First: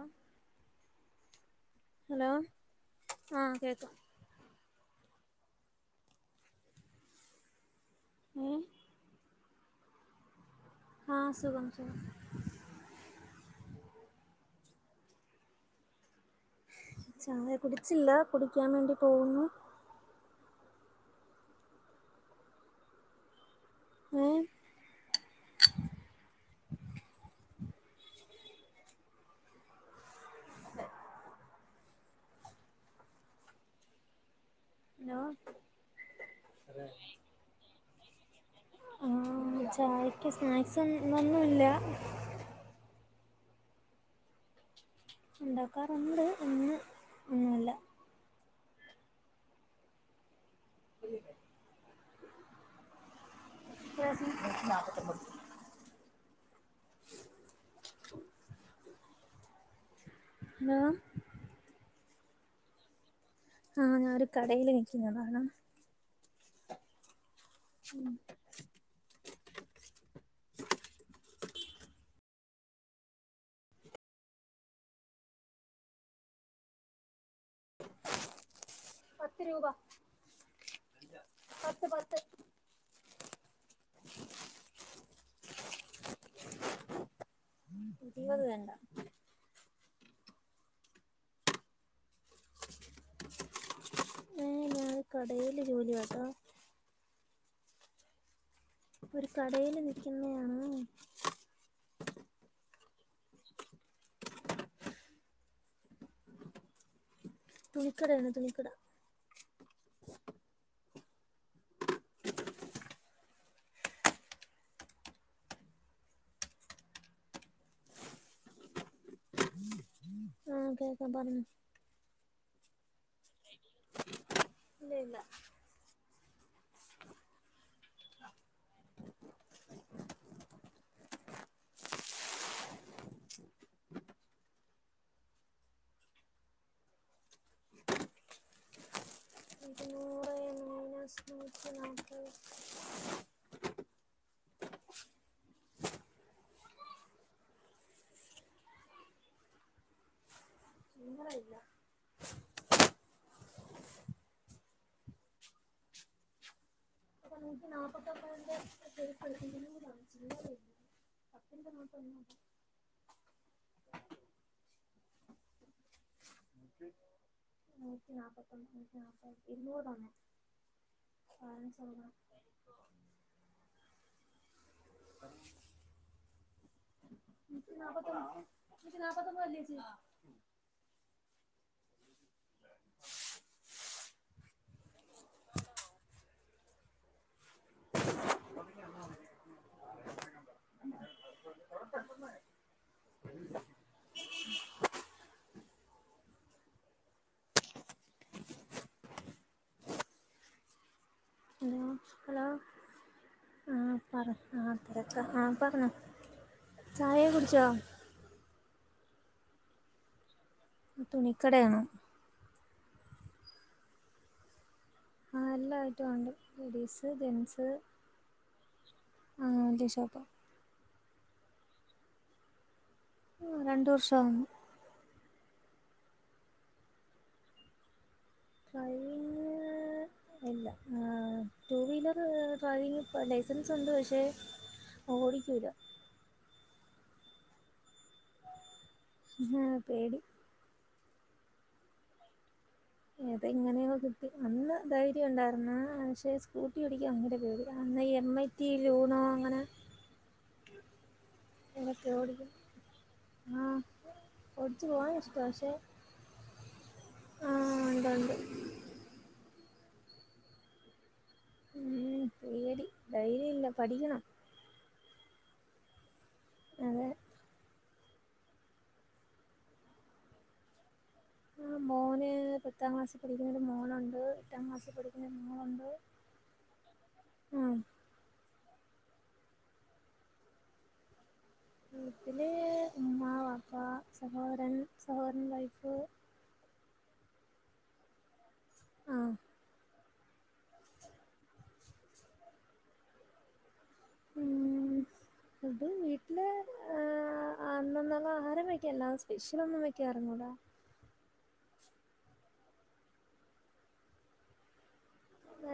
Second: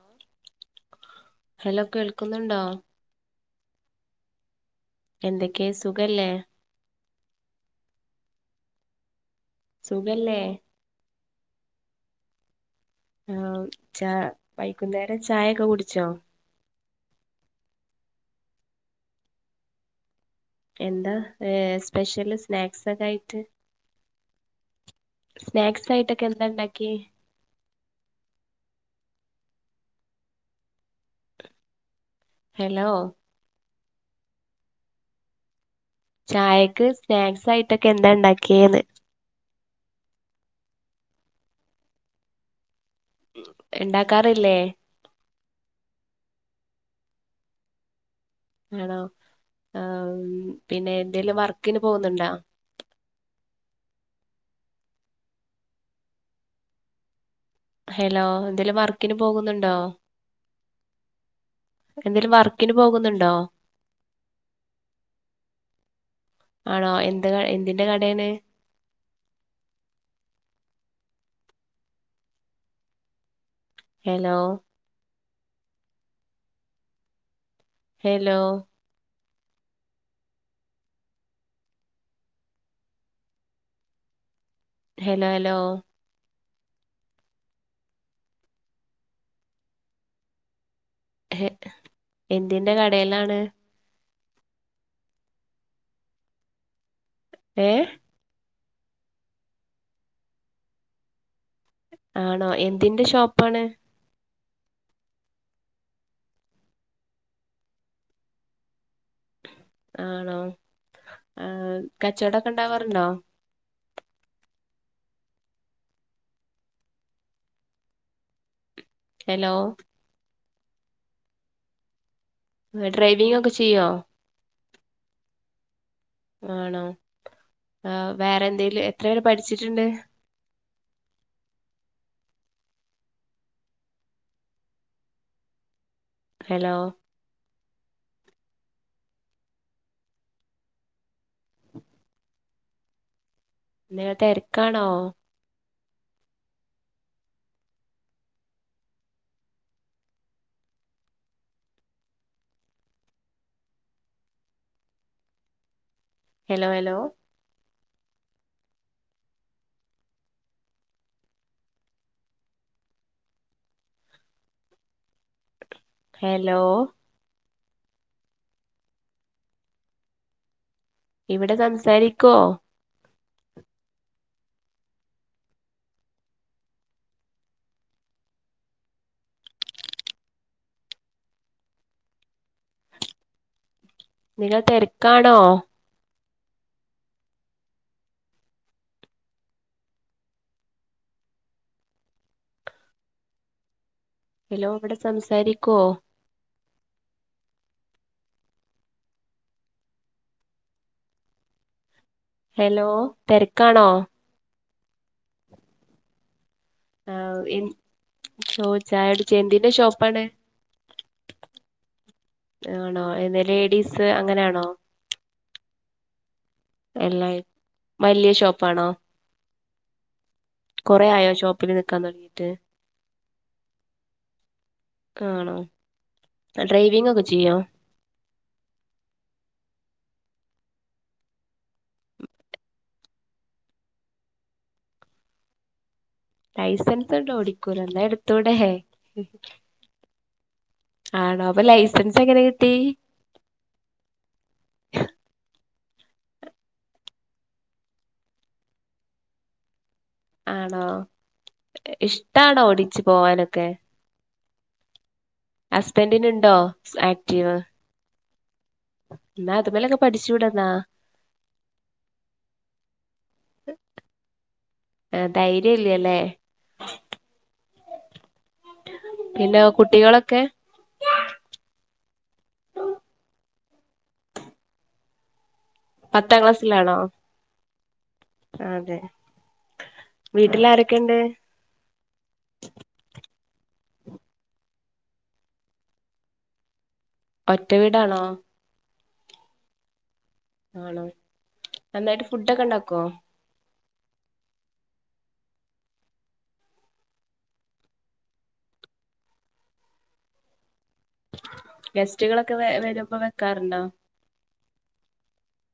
ആഹ്. Hello കേൾക്കുന്നുണ്ടോ? ആഹ് കേക്കാം. എന്തൊക്കെയാ സുഖല്ലേ? ഉം. സുഖല്ലേ? ആഹ് സുഖം സുഖം. ആഹ് ച വൈകുന്നേരം ചായയൊക്കെ കുടിച്ചോ? ചായ കുടിച്ചില്ല കുടിക്കാൻ വേണ്ടി പോകുന്നു. എന്താ ഏഹ് സ്പെഷ്യല് സ്നാക്സ് ഒക്കെ ആയിട്ട് ഏഹ് സ്നാക്സ് ആയിട്ടൊക്കെ എന്താ ഇണ്ടാക്കിയെ? ഹലോ. ഹലോ. ചായക്ക് സ്നാക്സ് ആയിട്ടൊക്കെ എന്താ ഇണ്ടാക്കിയെന്ന്? ആഹ് ചായക്ക് സ്നാക്സ് ഒന്നുവില്ല. ഇണ്ടാക്കാറില്ലേ? ഇണ്ടാക്കാറുണ്ട് ഇന്ന് ഒന്നുല്ല. ആണോ ആഹ് പിന്നെ എന്തേലും വർക്കിന് പോകുന്നുണ്ടാ? നൂറ്റി നാൽപ്പതി ഒൻപത് രൂപ. ഹലോ എന്തേലും വർക്കിന് പോകുന്നുണ്ടോ? എന്നാ? എന്തേലും വർക്കിന് പോകുന്നുണ്ടോ? ആഹ് ഞാനൊരു കടയില് നിക്കുന്നതാണ് ആണോ എന്ത് ക‌ എന്തിന്റെ കടയില്? ഹലോ. ഹലോ. പത്ത് രൂപ പത്ത് പത്ത്. [inaudible] Hello hello. ഇരുപത് വേണ്ട. എന്തിന്റെ കടെയിലാണ്? ഏഹ് ഞാന് കടയില് ജോലിയാട്ട ഏഹ്. ഒരു കടേല് നിൽക്കുന്നയാണ് ആണോ എന്തിന്റെ ഷോപ്പാണ്? തുണി കടയാണ് തുണി കട. ആണോ ആഹ് കച്ചവടൊക്കെ ഇണ്ടാവാറുണ്ടോ? ഹെലോ ഉം [inaudible] ആഹ് കേക്കാം പറഞ്ഞോ ഡ്രൈവിംങൊക്കെ ചെയ്യോ ഇല്ല ഇല്ല ആണോ ആഹ് വേറെന്തേലും എത്ര വരെ പഠിച്ചിട്ടുണ്ട് ഹെലോ ഇരുന്നുറേ മൈനസ് നൂറ്റി നാപ്പത് നിങ്ങൾ തെര്ക്കാണോ ചില്ലറ ഇല്ല ഹെലോ ഹെലോ നൂറ്റി നാപ്പക്കന്റെെ [unintelligible] അപ്പന്ത നോട്ടന്ന [unintelligible] ഹെലോ നൂറ്റി നാപ്പത്തൊന്ന്ൂറ്റ നാപ്പായിരത്തി ഇരൂറ്ൊന്ന [unintelligible] ഇവിടെ സംസാരിക്കോ ന നാപ്പത്ത നച്ച നാപ്പത്തൊന്ന്ല്ലച്ച [unintelligible] ആ [unintelligible] നിങ്ങൾ തെര്ക്കാണോ [unintelligible] ഹെലോ വടെ സംസാരിക്കോ ഹലോ ഹലോ ആഹ് പറയ് ആഹ് തെരക്കാ ആഹ് പർഞ്ഞോ ചായക്കെ കുടിച്ചോ ഓഹ് ചായടിച്ചു എന്തിന്റെ ഷോപ്പാണ് തുണിക്കടയാണ് ആണോ എന്ത ലേഡീസ് അങ്ങനെയാണോ ആഹ് എല്ലാ ഐറ്റും ഒണ്ട് ലേഡീസ് ജെന്റ്സ് വല്യ ഷോപ്പാണോ ആഹ് വല്യ ഷോപ്പ കൊറേ ആയോ ഷോപ്പില് നിക്കാൻ തൊട്ങ്ങിട്ട് ആഹ് രണ്ട് വർഷാകുന്നു ആണോ ഡ്രൈവിംങ്ങൊക്കെ ചെയ്യോ ഡ്രൈവിങ്... ങ്ങ് ഇല്ല ഏഹ് ടു വീലർ ഡ്രൈവിംങ്ങ് ലൈസൻസുണ്ട് പക്ഷേ ഓടിക്കൂല ലൈസൻസ്ണ്ട് ഓടിക്കൂല, ന്നാ എടുത്തൂടേ ആ പേടി ആണോ അപ്പൊ ലൈസൻസെങ്ങനെ കിട്ടി ഏതെങ്ങനെയോ കിട്ടി അന്ന് ധൈര്യം ഉണ്ടായിരുന്ന്, പക്ഷേ സ്കൂട്ടി ഓടിക്കാൻ ഭയങ്കര പേടി, അന്നീ എം ഐ- [unintelligible] അങ്ങനെ ആണോ ഏതൊക്കെ ഓടിക്കും. ഇഷ്ടാണോടിച്ച് ആ പോവാനൊക്കെ ഓടിച്ചു പോകാൻ ഇഷ്ടമാണ്. പക്ഷേ ഹസ് ബന്റിനുണ്ടോ ആക്റ്റീവ, ആ ഉണ്ട് ഉണ്ട്. ന്നാ അത് മ്മലൊക്കെ പഠിച്ചൂടെന്നാ ഉം പേടി ധൈര്യല്ല പഠിക്കണം ഏ ധൈര്യല്യ ലേ അതെ പിന്നെ കുട്ടികളെക്കെ ആ മോന് പത്താം ക്ലാസ്സി പഠിക്കുന്നൊരു മോനൊണ്ട് എട്ടാം ക്ലാസ്സിൽ പഠിക്കുന്ന മോളൊണ്ട്. പത്താം ക്ലാസ്സിലാണോ അതെ വീട്ടില് ആരൊക്കെണ്ട്. വീട്ടില് ഉമ്മ വാപ്പ സഹോദരൻ സഹോദരന്റെ വൈഫ്. ഒറ്റ വീടാണോ ആ ആണോ നന്നായിട്ട് ഫുഡ്ഡൊക്കെ ഒണ്ടാക്കുവോ. ഉം അത് വീട്ടില് ആ ആ അന്നന്നൊള്ള ആഹാരവെയ്ക്കല്ലാ സ്പെഷ്യലൊന്നും വെക്കാറൊന്നൂലാ. ഗസ്റ്റുകളൊക്കെ വ വരുമ്പൊ വെക്കാറൊണ്ടോ. വാ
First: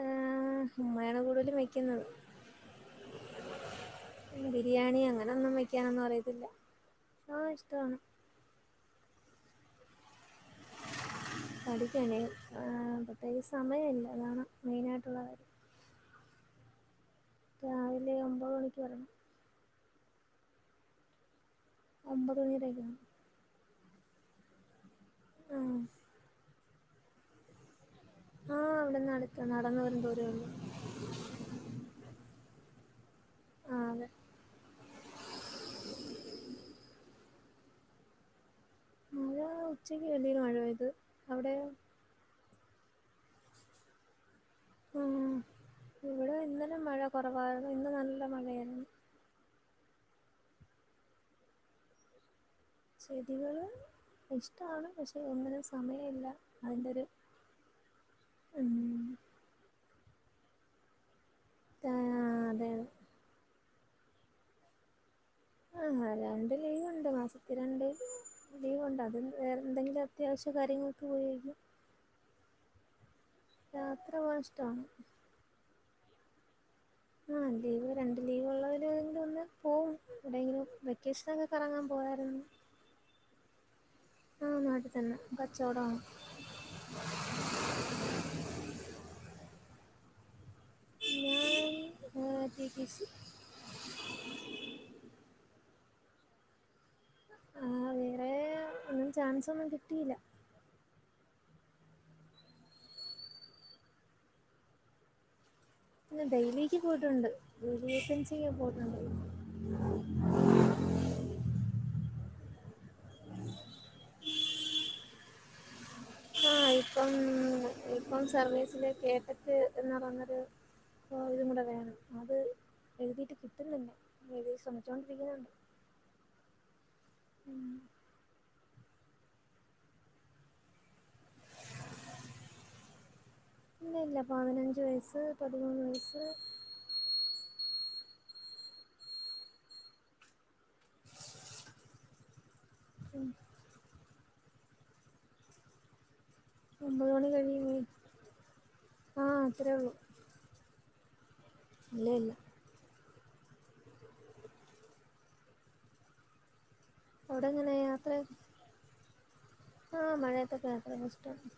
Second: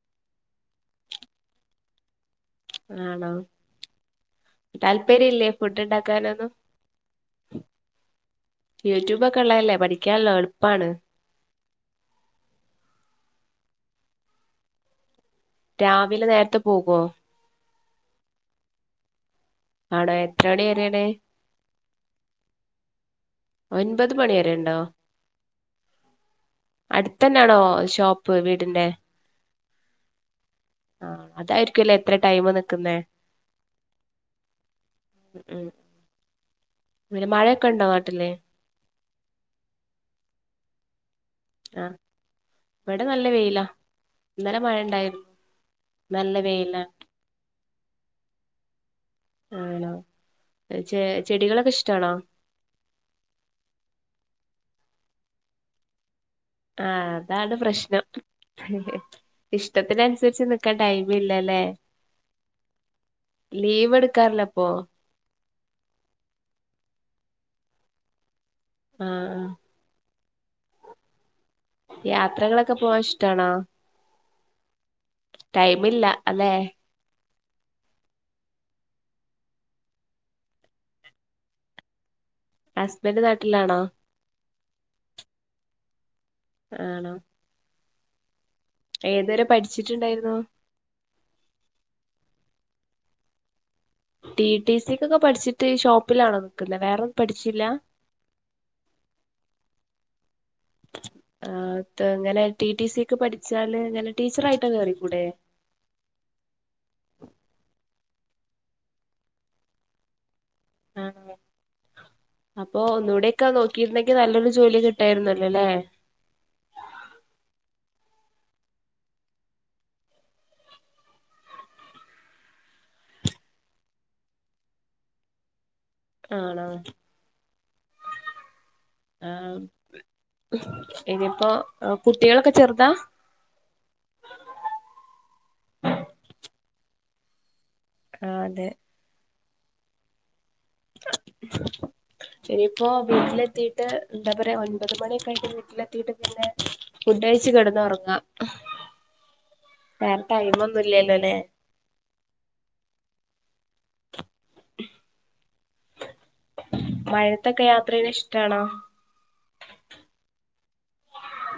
ഉമ്മയാണ് കൂടുതലും വെയ്ക്കുന്നത്. ആണോ ബിരിയാണി താല്പര്യം ഇല്ലേ അങ്ങനൊന്നും ഫുഡ് വെക്കാനൊന്നും ഉണ്ടാക്കാനൊന്നും അറിയത്തില്ല. ആ ഇഷ്ടവാണ്. യൂട്യൂബൊക്കെ ഒള്ളതല്ലേ പഠിക്കാല്ലോ എളുപ്പാണ്. പഠിക്കാനെ ആ പ്രത്യേകിച്ച് സമയമില്ല അതാണ് മെയിനായിട്ടുള്ള കാര്യം. രാവിലെ നേരത്തെ പോകുവോ രാവിലെ ഒമ്പതുമണിക്കെറങ്ങും. ആവിടെ എത്ര മണിവരേണ്. ഒമ്പതുമണി വരെയൊക്കെയാണ്. ഒൻപതുമണി വരെയൊണ്ടോ ഉം അടുത്തന്നെയാണോ ഷോപ്പ്. ആഹ് വീടിന്റെ ഇവിടന്നടുത്ത് നടന്നുവരും ദൂരവൊള്ളു. ആ അതായിരിക്കുവല്ലേ ഇത്ര ടൈമ് നിക്കുന്നെ. ആഹ് അതെ ഉം പിന്നെ മഴയൊക്കെയൊണ്ടോ നാട്ടില്. മഴ ഉച്ചയ്ക്ക് വലിയൊരു മഴപെയ്ത് അവിടെയൊ ആ ഇവിടെ നല്ല വെയിലാ ഇന്നലെ മഴ ഇണ്ടായിരുന്നു. ഉം ഇവിടെ ഇന്നലെ മഴ കൊറവായിരുന്നു ഇന്ന് നല്ല മഴയായിരുന്നു. ആണോ ചെ ചെടികളൊക്കെ ഇഷ്ടാണോ. ചെടികള് ഇഷ്ടാണ് പക്ഷെ ഒന്നിനും സമയമില്ല. ആ അതിന്റെ ഒരു അതാണ് പ്രശ്നം ഉം ഇഷ്ടത്തിനനുസരിച്ച് നി ക്കാൻ ടൈമില്ലാല്ലേ ആ അതെ ലീവെടുക്കാറില്ലപ്പൊ ആ രണ്ടുലീവൊണ്ട് മാസത്തി രണ്ടുലീവൊണ്ട് ആ അതിനു ആ. വേറെ എന്തെങ്കിലും. അത്യാവശ്യ കാര്യങ്ങൾക്ക് ഉപയോഗിക്കും. യാത്രകളൊക്കെ പോവാൻ ഇഷ്ടാണോ. യാത്ര പോവാൻ ഇഷ്ടാ ടൈമില്ല അല്ലെ ആ ലീവ് രണ്ടു ലീവൊള്ളതില് ഏതേലുവൊന്ന് പോവും എവിടെയെങ്കിലും വെക്കേഷനൊക്കെ കറങ്ങാൻ പോയാരുന്നു. ഹസ്ബൻഡ് നാട്ടിലാണോ ആ നാട്ടിതന്നെ കച്ചോടാണ്. ആണോ ഏതുവരെ പഠിച്ചിട്ടൊണ്ടായിരുന്നു. ഞാൻ ആ T T C T T സിക്കൊക്കെ പഠിച്ചിട്ട് ഷോപ്പിലാണോ നിൽക്കുന്നെ വേറൊന്നും പഠിച്ചില്ലാ ആഹ് വേറെ ഒന്നും ചാൻസൊന്നും കിട്ടിയില്ല ആ ഇങ്ങനെ ടി ടി സിക്ക് പഠിച്ചാല് ഇങ്ങനെ ടീച്ചറായിട്ട് കയറി കൂടെ പിന്നെ ഡെയിലിക്ക് പോയിട്ടുണ്ട് ഡെയിലി വേക്കൻസി പോയിട്ടുണ്ട് ആ അപ്പൊ ഒന്നു കൂടെ ഒക്കെ നോക്കിയിരുന്നെങ്കി നല്ലൊരു ജോലി കിട്ടായിരുന്നല്ലോ ല്ലല്ലേ ആഹ് ഇപ്പം ഇപ്പം സർവീസില് കേട്ടറ്റ് എന്ന് പറഞ്ഞൊരു അപ്പോൾ ഇതും കൂടെ വേണം അത് എഴുതിയിട്ട് കിട്ടുന്നില്ല ശ്രമിച്ചുകോണ്ടിരിക്കുന്നുണ്ട് ആണോ ആഹ് ഇനിയിപ്പോ കുട്ടികളൊക്കെ ചെറുതാ ഇല്ലല്ല പതിനഞ്ച് വയസ്സ് പതിമൂന്ന് വയസ്സ് ആഹ് അതെ ഇനിയിപ്പോ ഉം വീട്ടില് എത്തിട്ട ട്ട് എന്താ പറയുക ഒൻപത് മണിയൊക്കെ ആയിട്ട് വീട്ടിലെത്തിയിട്ട് പിന്നെ ഒമ്പത് ഫുഡ് മണി കഴിച്ച് കഴിയുമേ കിടന്ന് ഉറങ്ങാ ആഹ് അത്രയൊള്ളൂ വേറെ ടൈം ഒന്നും ഇല്ലല്ലോ ലേ ഇല്ല ഇല്ല മഴത്തൊക്കെ അവിടെങ്ങനെ യാത്ര ചെയ്യണ യാത്രയ ഇഷ്ടാണോ ആഹ് മഴയത്തൊക്കെ യാത്ര ഒക്കെ ഇഷ്ടാണ്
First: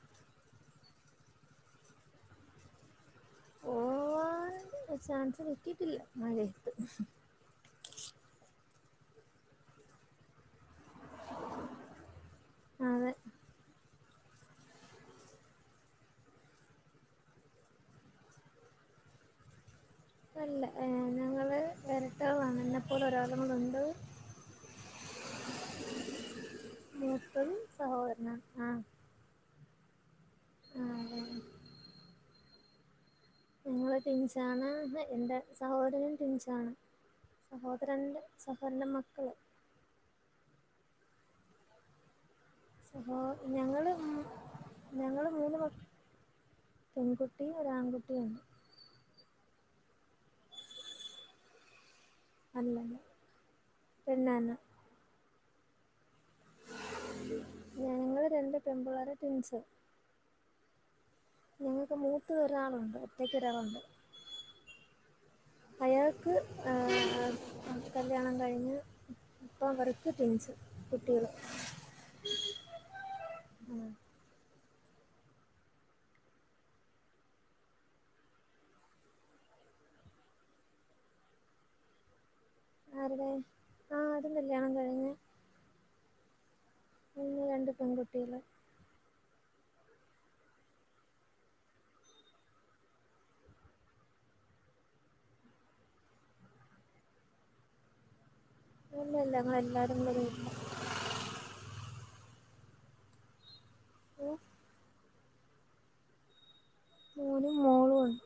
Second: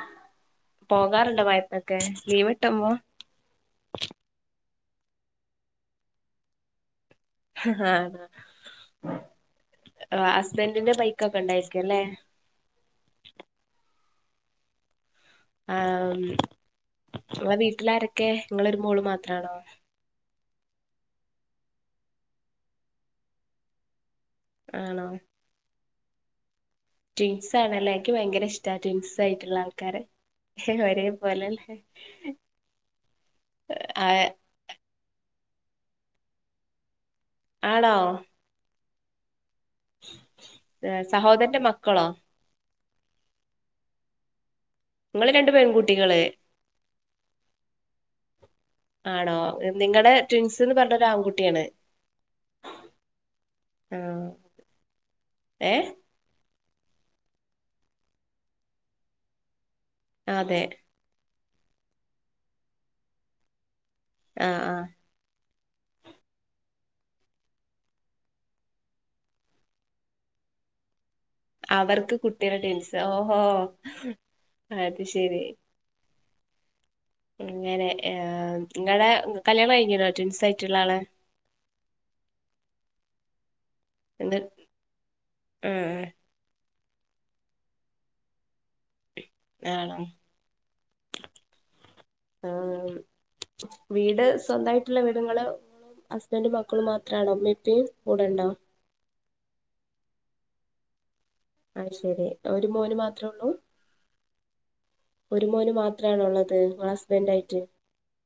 പോകാറുണ്ടോ മഴയത്തൊക്കെ ലീവ് കിട്ടുമ്പോ പോവാൻ ചാൻസ് കട്ടിട്ടില്ല മഴത്ത് ആഹ് ഹസ്ബൻറിന്റെ ബൈക്കൊക്കെ ഉണ്ടായിരിക്കും അല്ലേ അതെ ആഹ് ഇങ്ങളെ വീട്ടിലാരൊക്കെ ഇങ്ങൾ ഒരു മോൾ മാത്രമാണോ അല്ല ഏഹ് ഞങ്ങള് ഇരട്ടകളാണ് എന്നപ്പോലെ ഒരാളുകൂടെ ഉണ്ട് ആണോ ട്വിൻസ് മൂത്തത് ആണല്ലേ ഇൻക്കി സഹോദരനാണ് ഭയങ്കര ഇഷ്ടാ ആഹ് ട്വിൻസ് ആയിട്ടുള്ള ആൾക്കാരെ ആഹ് ഒരേ അതെ പോലെ ല്ലേ ഞങ്ങൾ ട്വിൻസാണ് എന്റെ സഹോദരൻ ട്വിൻസാണ് ആണോ സഹോദരന്റെ സഹോരന്റെ മക്കൾ ഏ സഹോദരന്റെ മക്കളോ സഹോ ഞങ്ങള് ഞങ്ങള് നിങ്ങള് രണ്ട് മൂന്ന് മക്ക പെൺകുട്ടികള് പെൺകുട്ടി ഒരു ആൺകുട്ടിയുണ്ട് ആണോ നിങ്ങളടെ ട്വിൻസ്ന്ന് പറഞ്ഞ ഒരു ആൺകുട്ടിയാണ് അല്ലല്ല ആഹ് പെണ്ണാണ് ഏഹ് ഞങ്ങള് രണ്ട് പെമ്പുള്ളാര് ട്വിൻസ് അതെ ഞങ്ങൾക്ക് മൂത്ത ഒരാളുണ്ട് ഒറ്റക്ക് ഒരാളുണ്ട് ആഹ് ആഹ് അയാൾക്ക് ഏഹ് കല്യാണം കഴിഞ്ഞ് അപ്പ അവർക്ക് ട്വിൻസ് കുട്ടികൾ അവർക്ക് കുട്ടികൾ ട്വിൻസ് ഓഹോ അത് ശരി അങ്ങനെ ഏഹ് നിങ്ങളുടെ കല്യാണം കഴിഞ്ഞിണോ ട്വിൻസ് ആയിട്ടുള്ള ആളെ ആരുടെ ആഹ് അതും കല്യാണം കഴിഞ്‌ ഉം ഉണ്ട് രണ്ട് പെൺകുട്ടികള് വേണം ആഹ് വീട് സ്വന്തായിട്ടുള്ള വീട്ങ്ങള് ഹസ്ബൻഡും മക്കളും മാത്രാണോ ഇമ്മീം ഇപ്പിം കൂടെണ്ടോ അല്ല അല്ല അങ്ങൾ എല്ലാരും കൂടെ ഒരു വീട്ടില അഹ് ശരി ഒരു മോന് മാത്രേ ഉള്ളൂ ഉം ഒരു മോന് മാത്രാണോള്ളത് നിങ്ങളെ ഹസ്ബന്റ് മോനും ആയിട്ട് മോളും ഉണ്ട്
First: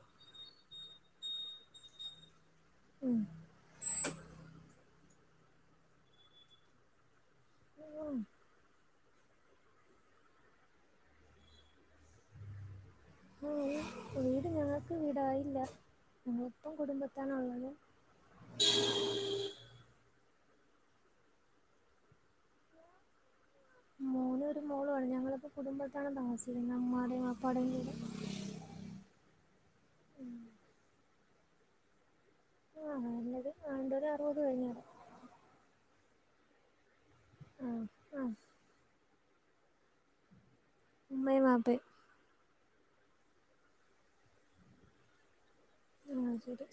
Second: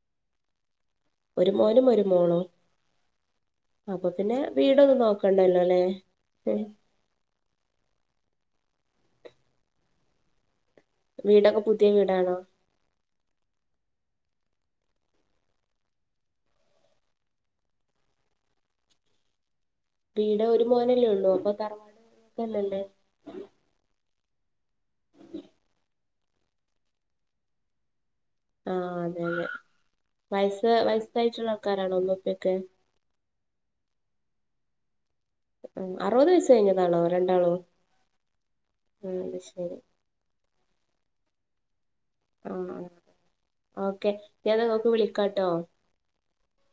ഒരു മോനും ഒരു മോളോ ഉം അപ്പൊ പിന്നെ വീടൊന്നും നോക്കണ്ടല്ലോ അല്ലേ ഉം. വീടൊക്കെ പുതിയ വീടാണോ? ആഹ് വീട് ഞങ്ങൾക്ക് വീടായില്ല ഞങ്ങളിപ്പം കുടുംബത്താണ് ഉള്ളത് വീട് ഒരു മോനല്ലേ ഉള്ളൂ അപ്പൊ തറവാട് [unintelligible] ക്കല്ലല്ലേ മോനും ഒരു മോളു ആണ് ഞങ്ങളിപ്പോ കുടുംബത്താണ് താമസിക്കുന്നത് ഉമ്മാടേയും വാപ്പാടേയും കൂടെ ആഹ് അതെ അതെ വയസ് വയസ്സായിട്ടുള്ള ആൾക്കാരാണോ ഉമ്മീം ഉപ്പി ഒക്കെ? ആഹ് നല്ലത് രണ്ടു പേരും അറുപത് കഴിഞ്ഞതാ ഉം അറുപത് വയസ്സ് കഴിഞ്ഞതാണോ രണ്ടാളും ആ ആ ഉം അത് ശരി ഉമ്മയും വാപ്പയും ആണോ ഓക്കെ പിന്നെ ഏതായാലും ഇങ്ങക്ക് വിളിക്കാട്ടോ ആഹ് ശരി.